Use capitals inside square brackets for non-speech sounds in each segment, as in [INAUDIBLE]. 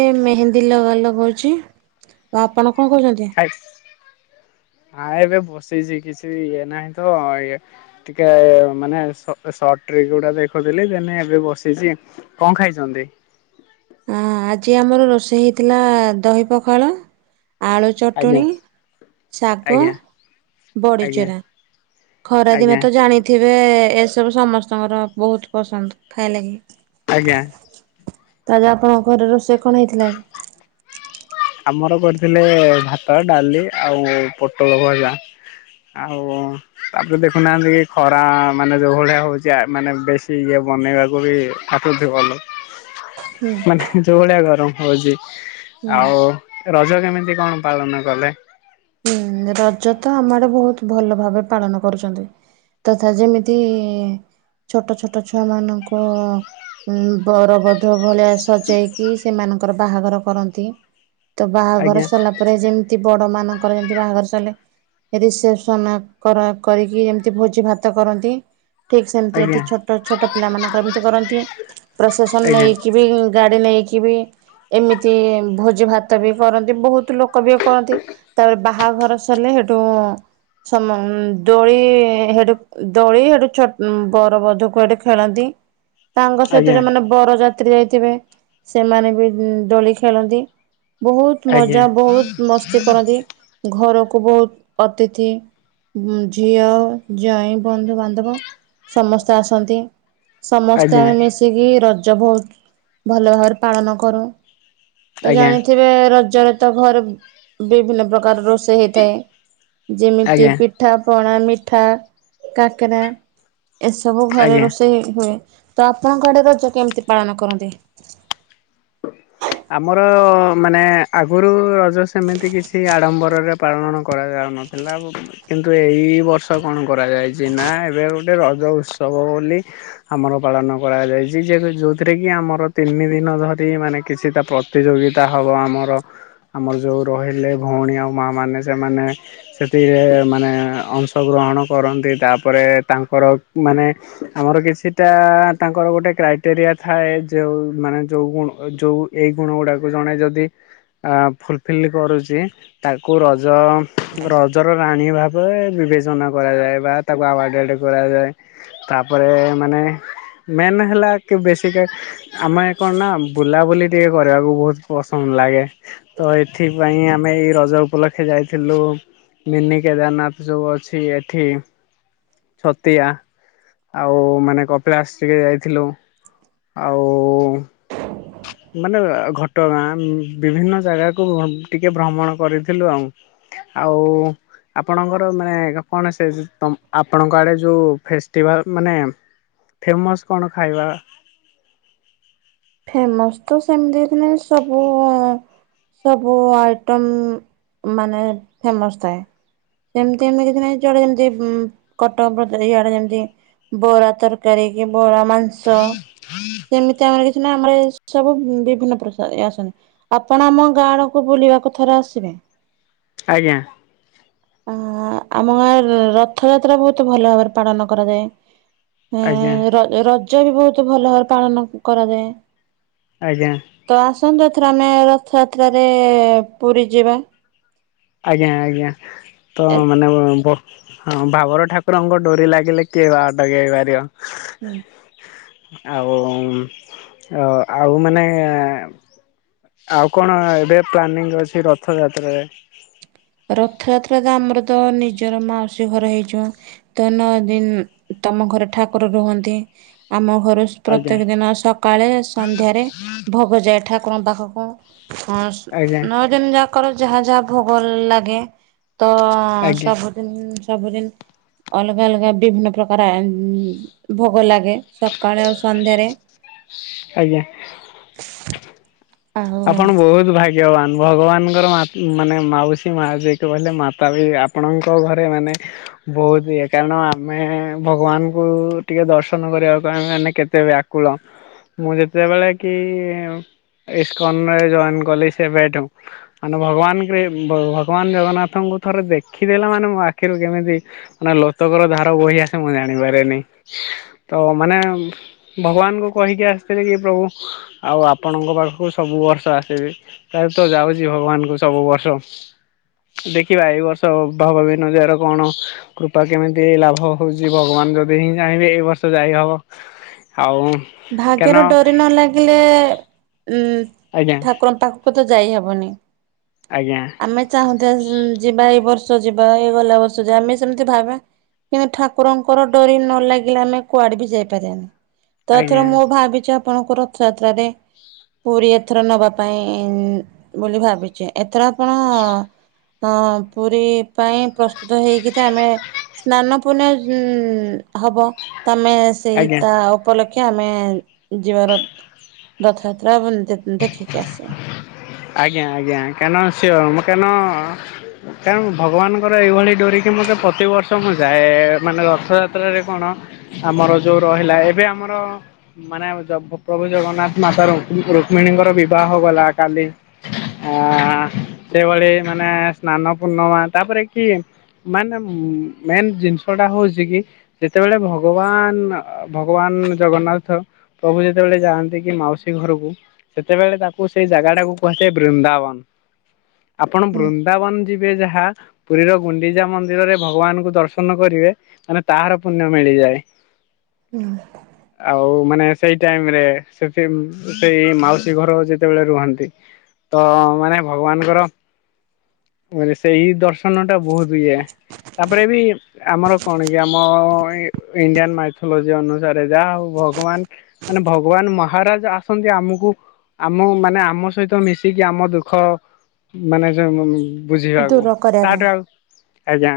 ମୁଁ ମେହେନ୍ଦୀ ଲ ଲଗଉଛି, ଆଉ ଆପଣ କଣ କହୁଛନ୍ତି? ଖାଇସ୍ ହଁ ଏବେ ବସିଛି କିଛି ଇଏ ନାହିଁ ତ ଇଏ ଟିକେ ମାନେ ସ ସଟ ଟ୍ରିକ ଗୁଡ଼ା ଦେଖୁଥିଲି। ଦେନେ ଏବେ ବସିଛି, କଣ ଖାଇଛନ୍ତି? ହଁ ଆଜି ଆମର ରୋଷେଇ ହେଇଥିଲା ଦହି ପଖାଳ। ଆଳୁ ଆଜ୍ଞା ଚଟଣି, ଶାଗ, ଆଜ୍ଞା ଆଜ୍ଞା ବଡ଼ିଚୁରା। ଖରାଦିନେ ଆଜ୍ଞା ତ ଜାଣିଥିବେ ଏସବୁ ସମସ୍ତଙ୍କର ବହୁତ ପସନ୍ଦ ଖାଇଲାଗି। ଆଜ୍ଞା। ତାହାଲେ ଆପଣଙ୍କ ଘରେ ରୋଷେଇ କଣ ହେଇଥିଲା? ଆମର କରିଥିଲେ ଭାତ, ଡାଲି ଆଉ ପୋଟଳ ଭଜା। ଆଉ ତାପରେ ଦେଖୁନାହାନ୍ତି କି ଖରା ମାନେ ଯୋଉଁ ଭଳିଆ ହଉଛି ମାନେ ବେଶୀ ଇଏ। ବନେଇବାକୁ ବି [UNINTELLIGIBLE] ବି ଭଲ ମାନେ ଯୋଉଁ ଭଳିଆ ଗରମ ହଉଛି ହୁଁ ଆଉ ରଜ କେମିତି କଣ ପାଳନ କଲେ? ରଜ ତ ଆମ ଆଡେ ବହୁତ ଭଲ ଭାବେ ପାଳନ କରୁଛନ୍ତି। ତଥା ଯେମିତି ଛୋଟ ଛୋଟ ଛୁଆ ମାନଙ୍କୁ ଉଁ ବର ବଧୂ ଭଳିଆ ସଜେଇକି ସେମାନଙ୍କର ବାହାଘର କରନ୍ତି। ତ ବାହାଘର ଆଜ୍ଞା ସରିଲା ପରେ ଯେମତି ବଡ ମାନଙ୍କର ଏମ ବାହାଘର ସାରିଲେ ରିସେପସନ କର କରିକି ଯେମିତି ଭୋଜି ଭାତ କରନ୍ତି। ଠିକ ସେମତି ଏଠି ଆଜ୍ଞା ଛୋଟ ଛୋଟ ପିଲା ମାନଙ୍କର ଏମିତି କରନ୍ତି ପ୍ରଶେସନ ଆଜ୍ଞା ନେଇକି ବି ଗା ଗ ନେଇକି ବି ଏମିତି ଭୋଜି ଭାତ ବି କରନ୍ତି। ବହୁତ ଲୋକ ବି କରନ୍ତି ତାପରେ ବା ବାହାଘର ସରିଲେ ହେଠୁ ସମ ଦୋଳି ହେଠୁ ଦୋଳି ହେଠୁ ଛୋ ବର ବଧକୁ ହେଠୁ ଖେଳନ୍ତି। ତାଙ୍କ ସହିତ ଆଜ୍ଞା ଯୋଉଁ ମାନେ ବର ଯାତ୍ରୀ ଯାଇଥିବେ ସେମାନେ ବି ଦୋଳି ଖେଳନ୍ତି। ବହୁତ ଆଜ୍ଞା ମଜା ବହୁତ ମସ୍ତି କରନ୍ତି। ଘରକୁ ବହୁତ ଅତିଥି ଝିଅ ଜୋଇଁ ବନ୍ଧୁ ବାନ୍ଧବ ସମସ୍ତେ ଆସନ୍ତି। ସମସ୍ତେ ଆଜ୍ଞା ଆମେ ମିଶିକି ରଜ ବହୁତ ଭଲ ଭାବରେ ପାଳନ କରୁ। ତ ଆଜ୍ଞା ଜାଣିଥିବେ ରଜରେ ତ ଘରେ ବିଭିନ୍ନ ପ୍ରକାର ରୋଷେଇ ହେଇଥାଏ। ଯେମିତି ଆଜ୍ଞା ପିଠା ପଣା ମିଠା, କାକରା। ଏସବୁ ଘରେ ଆଜ୍ଞା। ରୋଷେଇ ହୁଏ। ତ ଆପଣଙ୍କ ଆଡେ ରଜ କେମିତି ପାଳନ କରନ୍ତି? ଆମର ମାନେ ଆଗରୁ ରଜ ସେମିତି କିଛି ଆଡମ୍ବରରେ ପାଳନ କରାଯା ଉନଥିଲା କିନ୍ତୁ ଏଇ ବର୍ଷ କଣ କରାଯାଇଚି ନା ଏବେ ଗୋଟେ ରଜ ଉତ୍ସବ ଲି ଆମର ପାଳନ କରାଯାଇଚି ଯେ ଯୋଉଥିରେ କି ଆମର ତିନି ଦିନ ଧରି ମାନେ କିଛିଟା ପ୍ରତିଯୋଗିତା ହବ ଆମର ଆମର ଯୋଉ ରହିଲେ ଭଉଣୀ ଆଉ ମା ମାନ ସେମାନେ ସେଥିରେ ମାନେ ଅଂଶଗ୍ରହଣ କରନ୍ତି ତାପରେ ତାଙ୍କର ମାନେ ଆମର କିଛିଟା ତାଙ୍କର ଗୋଟେ କ୍ରାଇଟେରିଆ ଥାଏ ଯୋଉ ମାନେ ଯୋଉ ଣ ଯୋଉ ଏଇ ଗୁଣ ଗୁଡାକୁ ଜଣେ ଯଦି ଆ ଫୁଲଫିଲ୍ କରୁଚି ତାକୁ ର ଜ ରଜର ରାଣୀ ଭାବରେ ବିବେଚନା କରାଯାଏ ବା ତାକୁ ଆୱାର୍ଡଡ କରାଯାଏ। ତାପରେ ମାନେ ଏ ମେନ୍ ହେଲା କି ବେଶିକା ଆମେ କଣ ନା ବୁଲାବୁଲି ଟିକେ କରିବାକୁ ବହୁତ ପସନ୍ଦ ଲାଗେ, ତ ଏଥିପାଇଁ ଆମେ ଏଇ ରଜ ଉପଲକ୍ଷେ ଯାଇ ଯାଇଥିଲୁ ମିନି କେଦାରନାଥ ଯୋଉ ଅଛି ଏଠି ଛତିଆ ଆଉ ମାନେ କପିଳାସ ଟିକେ ଯାଇଥିଲୁ। ଆଉ ମାନେ ଘଟଗାଁ ବିଭିନ୍ନ ଜାଗାକୁ ଟିକେ ଭ୍ରମଣ କରିଥିଲୁ ଆଉ। ଆଉ ଆପଣଙ୍କର ମାନେ କଣ ସେ ତମ୍ ଆପଣଙ୍କ ଆଡ଼େ ଯଉ ଫେଷ୍ଟିଭାଲ ମାନେ ଫେମସ୍ କଣ ଖାଇବା? ଫେମସ ତ ସେମିତି ଦେଖିଲେ ସବୁ ସବୁ ଆଇଟମ ମାନେ ଫେମସ୍ ଥାଏ। ସେମତି ଏମିତି କି ନାଇ ଯଆଡେ ଯେମିତି କଟକ ଭଦ ଆଡେ ଯେମିତି ବରା ତରକାରୀ ବରା ମାଂସ ସେମିତି ଆମର ସିନା ଆମର ସବୁ ବିଭିନ୍ନ ପ୍ରକାର ଆସନ୍ତି ଆପଣ ଆମ ଗାଁଆଡକୁୁ ବୁଲିବାକୁ ଥରେ ଆସିବେ। ଆଜ୍ଞା। ଉଁ ଆଁ ଆମ ଗାଁ ରଥଯାତ୍ରା ବହୁତ ଭଲ ଭାବରେ ପାଳନ କରାଯାଏ। ଆଜ୍ଞା ହଁ ରଜ ରଜ ବି ବହୁତ ଭଲ ଭାବରେ ପାଳନ କରାଯାଏ। ଆଜ୍ଞା ତ ଆସନ୍ତୁ ଏଥର ଆମେ ରଥଯାତ୍ରାରେ ପୁରୀ ଯିବା। ଆଜ୍ଞା ଆଜ୍ଞା ତ ମାନେ ହଁ ଭାବର ଠାକୁରଙ୍କ ଡୋରି ଲାଗିଲେ କିଏ ବା ଅଟକେଇ ପାରିବ ହୁଁ। ଆଉ ଆଉ ଆଉ ମାନେ ଆଉ କଣ ଏବେ ପ୍ଲାନିଂ ଅଛି ରଥଯାତ୍ରାରେ? ରଥଯାତ୍ରା ତ ଆମର ତ ନିଜର ମାଉସୀ ଘର ହେଇଯିବ ତ ନଅ ଦିନ ତମ ଘରେ ଠାକୁର ରୁହନ୍ତି ଆମ ଘରୁ ଆଜ୍ଞା ପ୍ରତ୍ୟେକ ଦିନ ସକାଳେ ସନ୍ଧ୍ୟାରେ ଭୋଗ ଯାଏ ଠାକୁରଙ୍କ ପାଖକୁ ହଁ ଆଜ୍ଞା ନଅ ଦିନ ଯାକର ଯାହା ଯାହା ଭୋଗ ଲାଗେ ତ ଆଜ୍ଞା ସବୁଦିନ ସବୁଦିନ ଅଲଗା ଅଲଗା ବିଭିନ୍ନ ପ୍ରକାର ଆ ଭୋଗ ଲାଗେ ସକାଳେ ଆଉ ସନ୍ଧ୍ୟାରେ। ଆଜ୍ଞା ଆଉ ଆପଣ ବହୁତ ଭାଗ୍ ଗ୍ୟବାନ ଭଗବାନଙ୍କର ମା ମାନେ ମାଉସୀ ମା ଯେଏକି କହିଲେ ମାତା ବି ଆପଣଙ୍କ ଘରେ ମାନେ ବହୁତ ଇଏ କାରଣ ଆମେ ଭଗବାନଙ୍କୁ ଟିକେ ଦର୍ଶନ କରିବାକୁ ଆମେ ମାନେ କେତେ ବ୍ୟାକୁଳ ମୁଁ ଯେତେବେଳେ କି ଇସ୍କନରେ ଜଏନ କଲି ସେବେଠୁ ଆନ୍ ଭଗବାନ କିରି ଭଗବାନ ଜଗନ୍ନାଥଙ୍କୁ ଥରେ ଦେ ଦେଖିଦେଲା ମାନେ ମୋ ଆଖିରୁ କେମିତି ମାନେ ଲୋତକର ଧାର ବହି ଆସେ ମୁଁ ଜାଣିପାରେନି। ତ ମାନେ ଭଗବାନଙ୍କୁ କହିକି ଆସିଥିଲେ କି ପ୍ରଭୁ ଆଉ ଆପଣଙ୍କ ପାଖକୁ ସବୁ ବର୍ଷ ଆସିବି ତା ତ ଯାଉଛି ଭଗବାନଙ୍କୁ ସବୁ ବର୍ଷ ଦେଖିବା ଏଇ ବର୍ଷ ଭାବବିନଦିଆର କଣ କୃପା କେମିତି ଲାଭ ହଉଚି ଭଗବାନ ଯଦି ହିଁ ଚାହିଁବେ ଏଇ ବର୍ଷ ଯାଇ ହବ ଆଉ କାରଣ ଭାଗ୍ୟର ଡୋରି ନ ଲାଗିଲେ ଉଁ ଆଜ୍ଞା ଠାକୁରଙ୍କ ପାଖ୍ କୁତ ଯାଇହବନି ଆଜ୍ଞା ଆଜ୍ଞା ଆମେ ଚାହୁଁଥିବା ଯିବା ଏଇ ବର୍ଷ ବର୍ଷ ଯିବା ଏଇ ଗଲା ବର୍ଷ ଯିବା ଆମେ ସେମିତି ଭାବ୍ ବା କିନ୍ତୁ ଠାକୁରଙ୍କର ଡୋରି ନ ଲାଗିଲେ ଆମେ କୁଆଡେ ବି ଯାଇପାରାବାନି। ତ ଏଥର ଆଜ୍ଞା ମୁଁ ଭାବିଛି ଆପଣଙ୍କ ରଥଯାତ୍ରାରେ ପୁରୀ ଏଥର ନବା ପାଇଁ ବୋଲି ଭାବିଛି ଏଥର ଆପଣ ଅ ପୁରୀ ପାଇଁ ପ୍ରସ୍ତୁତ ହେଇକି ତ ଆମେ ସ୍ନାନ ପୁଣ୍ୟ ଉ ହବ ତମେ ସେଇ ଆଜ୍ଞା ତା କ୍ଷ ଆମେ ଯିବାର ରଥଯାତ୍ରା ଦେଖିକି ଆସିବା। ଆଜ୍ଞା ଆଜ୍ଞା କାଇଁନା ସିଏ ମ କାଇଁନ କାଉଁ ଭଗବାନଙ୍କର ଏଇଭଳି ଡୋରିକି ମୋତେ ପ୍ରତିବର୍ଷ ମୁଁ ଯାଏ ମାନେ ରଥଯାତ୍ରାରେ କଣ ଆମର ଯୋଉ ରହିଲା ଏବେ ଆମର ମାନେ ପ୍ରଭୁ ଜଗ ଜଗନ୍ନାଥ ମାତା ରୁକ୍ ରୁକ୍ମିଣୀଙ୍କର ବିବାହଗଲା କାଲି ଆ ସେଭଳି ମାନେ ସ୍ନାନ ପୂର୍ଣ୍ଣମା ତାପରେ କି ମାନେ ମେନ୍ ଜିନିଷ ଟା ହଉଛି କି ଯେତେବେଳେ ଭଗବାନ ଭଗବାନ ଜଗନ୍ନାଥ ପ୍ରଭୁ ଯେତେବେଳେ ଯାଆନ୍ତି କି ମାଉସୀ ଘରକୁ ସେତେବେଳେ ତାକୁ ସେଇ ଜାଗା ଟାକୁ କୁହାଯାଏ। ବୃନ୍ଦାବନ ଆପଣ ହୁଁ ବୃନ୍ଦାବନ ଯି ବେ ଯାହା ପୁରୀର ଗୁଣ୍ଡିଜା ମନ୍ଦିରରେ ଭଗବାନଙ୍କୁ ଦର୍ଶନ କରିବେ ମାନେ ତାହାର ପୁଣ୍ୟ ମିଳିଯାଏ। ଯାଏ। ହୁଁ ଆଉ ମାନେ ସେଇ ଟାଇମରେ ସେଠି ସେଇ ମାଉସୀ ସି ଘର ଯେତେବେଳେ ରୁହନ୍ତି ତ ମାନେ ଭଗବାନଙ୍କର ମେ ସେଇ ଦର୍ଶନ ଟା ବହୁତ ଇଏ। ତାପରେ ବି ଆମର କଣ କି ଆମ ଇଣ୍ଡିଆନ ମାଇଥୋଲୋଜି ଅନୁସାରେ ଯାହା ହଉ ଭଗବାନ ମାନେ ଭଗବାନ ମହାରାଜ ଆସନ୍ତି ଆମକୁ ଆମ ମାନେ ଆମ ସହିତ ମିଶିକି ଆମ ଦୁଃଖ ମାନେ ଯ ମମ ବୁଝିବାକୁ ଦୂର କରିବା ପାଇଁ। ତାଠୁ ଆଉ ଆଜ୍ଞା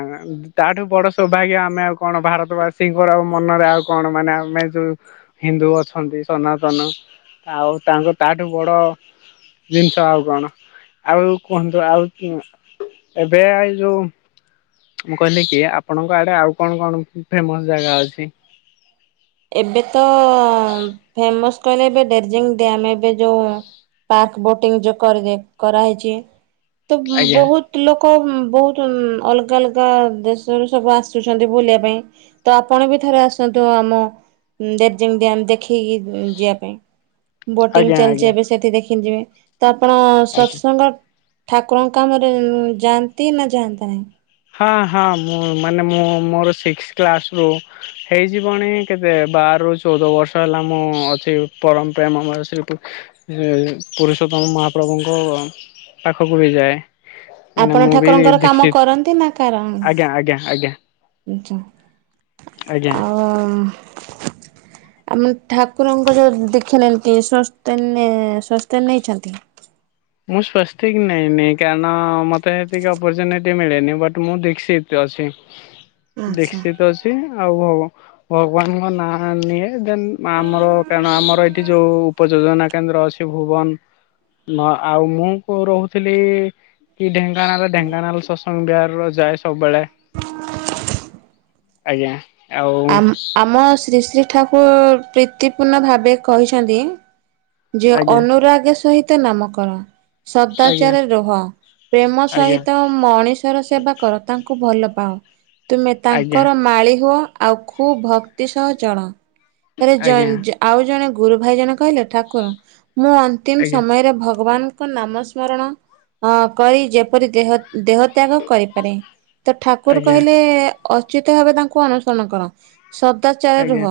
ତାଠୁ ବଡ ସୌଭାଗ୍ୟ ଆମେ ଆଉ କଣ ଭାରତବାସୀଙ୍କର ଆ ମନରେ ଆଉ କଣ ମାନେ ଆମେ ଯୋଉ ହିନ୍ଦୁ ଅଛନ୍ତି ସନାତନ ଆଉ ତାଙ୍କ ତାଠୁ ବଡ ଜିନିଷ ଆଉ କଣ ଆଉ କୁହନ୍ତୁ ଆଉ ଏବେ ଏଇ ଯୋଉ ମୁଁ କହିଲି କି ଆପଣଙ୍କ ଆଡେ ଆଉ କଣ କଣ ଫେମସ ଜାଗା ଅଛି? ଏବେ ତ ଫେମସ କହିଲେ ଏବେ ଡ଼ାରଜିଂ ଡ୍ୟାମ ଏବେ ଯୋଉ ପାର୍କ ବୋଟିଂ ଯୋଉ କରିଦ କରାହେଇଛି ତ ଆଜ୍ଞା ବହୁତ ଲୋକ ଲୋକ ବହୁତ ଅଲଗା ଅଲଗା ଦେଶରୁ ସବୁ ଆସୁଛନ୍ତି ବୁଲିବା ପାଇଁ ତ ଆପଣ ବି ଥରେ ଆସନ୍ତୁ ଆମ ଡ଼ାରଜିଂ ଡ୍ୟାମ ଦେଖେଇକି ଯିବା ପାଇଁ ବୋଟିଂ ଆଜ୍ଞା ଚାଲିଛି ଆଜ୍ଞା ଏବେ ସେଠି ଦେଖିନ ଯିବେ ତ ଆପଣ ଆଜ୍ଞା। ସତସଙ୍ଗ ଠାକୁରଙ୍କ କାମରେ ଯାଆନ୍ତି ନା ଯାଆନ୍ତି ନାହିଁ? ହଁ ହଁ ମୁଁ ମାନେ ମୁଁ ମୋର ସିକ୍ସ କ୍ଲାସ ରୁ ହେଇଯିବଣି କେତେ ବା ବାରରୁ ଚଉଦ ବର୍ଷ ହେଲା ମୁଁ ଅଛି ପରମ ପ୍ରେମମୟ ଶ୍ରୀ ଏ ପୁରୁଷୋତ୍ତମ ମହାପ୍ରଭୁଙ୍କ ପାଖକୁ ବି ଯାଏ ମାନେ ଆପଣ ମୁଁ ବି ଠାକୁରଙ୍କର କାମ ଦିକ୍ସିତ୍। କରନ୍ତି ଆଜ୍ଞା ଆଜ୍ଞା ଆଜ୍ଞା। ଆଛା ଆଜ୍ଞା ଆଉ। ଆମ ଠାକୁରଙ୍କ ଯୋଉ ଦେଖିଲେ ଏନ୍ତି ସ୍ଵସ୍ଥ ସସ୍ଥ ନେଇଛନ୍ତି? ମୁଁ ସ୍ଵସ୍ତିକ ନେଇନି କାରଣ ମତେ ହେତିକି ଅପର୍ଚୁନିଟି ମିଳେନି ବଟ ମୁଁ ଦିକ୍ସିତ୍ ଅଛି। ଛି ଆଚ୍ଛା। ଦୀକ୍ଷିତ ଅଛି ଆଉ ଭଗବାନଙ୍କ ନାଁ ନିଏ। ଦେନ୍ ଆମର କାରଣ ଆମର ଏ ଏଠି ଯୋଉ ଉପଯୋଜନା କେନ୍ଦ୍ର ଅଛି ଭୁବନ ନ ଆଉ ମୁଁ କୋଉ ରହୁଥିଲି କି ଢେଙ୍କାନାଳ ଢେଙ୍କାନାଳ ସତ୍ସଙ୍ଗ ବିହାରର ଯାଏ। ସବୁବେଳେ ଆଜ୍ଞା। ଆଉ ଆମ ଆମ ଶ୍ରୀ ଶ୍ରୀ ଠାକୁର ପ୍ରୀତିପୂର୍ଣ୍ଣ ଭାବେ କହିଛନ୍ତି। ଯେ ଆଜ୍ଞା ଅନୁରାଗ ସହିତ ନାମକରଣ। ଆଜ୍ଞା ସଦାଚାର ରୁହ, ପ୍ରେମ ସହିତ ମଣିଷର ସେବା କର, ତାଙ୍କୁ ଭଲ ପାଅ, ତୁମେ ଆଜ୍ଞା ତାଙ୍କର ମାଳି ହୁଅ ଆଉ ଖୁବ ଭକ୍ତି ସହ ଚଳ। ତାରେ ଆଜ୍ଞା ଆଉ ଜଣେ ଗୁରୁ ଭାଇ ଜଣେ କହିଲେ -ଠାକୁର ମୁଁ ଅନ୍ତିମ ଆଜ୍ଞା ସମୟରେ ଭଗବାନ୍। ନାମ ସ୍ମରଣ ଅ କରି ଯେପରି ଦେହ ଦେହ। ତ୍ୟାଗ କରିପାରେ, ତ ଠାକୁର ଆଜ୍ଞା ଆଜ୍ଞା କହିଲେ ଅଚ୍ୟୁତ ଭବେ ତାଙ୍କୁ ଅନୁସରଣ କର। ସଦାଚାରେ ରୁହ, ଆଜ୍ଞା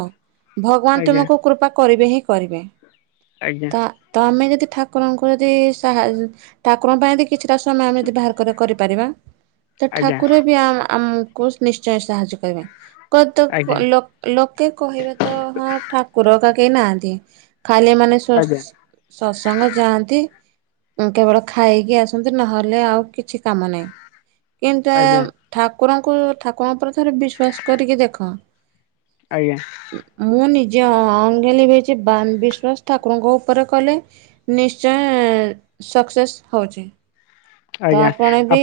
ଭଗବାନ ଆଜ୍ଞା ତୁମକୁ କୃପା କରିବେ ହିଁ କରିବେ। ଆଜ୍ଞା ତା ତମେ କେତେ ଠାକୁରଙ୍କୁ ଯଦି ସାହା, ଠାକୁରଙ୍କ ପାଇଁ ଯଦି କିଛିଟା ସମୟ ଆମେ ଯଦି ବାହାର କରି କରିପାରିବା ତ ଆଜ୍ଞା ଠାକୁର ବି, ଆ ଆମକୁ ନିଶ୍ଚୟ ସାହାଯ୍ୟ କରିବେ ଆଜ୍ଞା ଲୋକେ କହିବେ ତ ହଁ ଠାକୁର ହେଇକା କେହି ନାହାନ୍ତି। ଖାଲି ଏମାନେ ଆଜ୍ଞା ସତସଙ୍ଗ ଯାଆନ୍ତି। କେବଳ ଖାଇକି ଆସନ୍ତି, ନହେଲେ ଆଉ କିଛି କାମ ନାହିଁ। କିନ୍ତୁ ଆଜ୍ଞା ଆଜ୍ଞା ଠାକୁରଙ୍କୁ, ଠାକୁର ଉପରେ ଥରେ ବିଶ୍ଵାସ କରିକି ଦେଖ ଆଜ୍ଞା ମୁଁ ନିି ଯିଏ ଅଙ୍ଗଲିଭେଇଛି ବା ବିଶ୍ଵାସ ଠାକୁରଙ୍କ ଉପରେ କଲେ, ନିଶ୍ଚୟ ସକ୍ସେସ୍ ହଉଛି ତ ଆପଣ ବି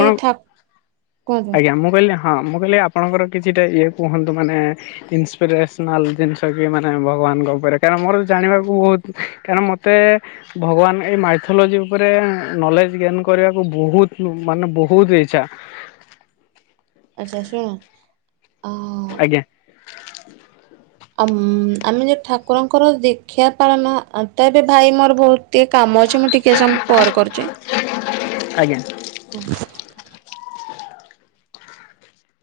କୁହନ୍ତୁ ଆଜ୍ଞା, ମୁଁ କହିଲି ହଁ ମୁଁ କହିଲି- ଆପଣଙ୍କର କିଛିଟା ଇଏ କୁହନ୍ତୁ ମାନେ ଇନ୍ସପିରେସନାଲ୍ ଜିନିଷ କି ମାନେ ଭଗ ଭଗବାନଙ୍କ ଉପରେ, କାରଣ ମୋର ଜାଣିବାକୁ ବହୁତ, କାରଣ ମୋତେ ଭଗବାନ ଏଇ ମାଇଥୋଲୋଜି ଉପରେ ନଲେଜ ଜ୍ଞାନ କରିବାକୁ ବହୁତ ମାନେ ବହୁତ ଇଛା। ଆଛା [UNINTELLIGIBLE] ଆଜ୍ଞା। ଆ ଆମେ ଯଦି ଠାକୁରଙ୍କ ର ଦୀକ୍ଷ। ପାଳନ ତ ଏବେ ଭାଇ ମୋର ବହୁତ ଟିକେ କାମ ଅଛି ମୁଁ ଟିକେ ସମୟ ପରେ କରୁଛି। ଆଜ୍ଞା।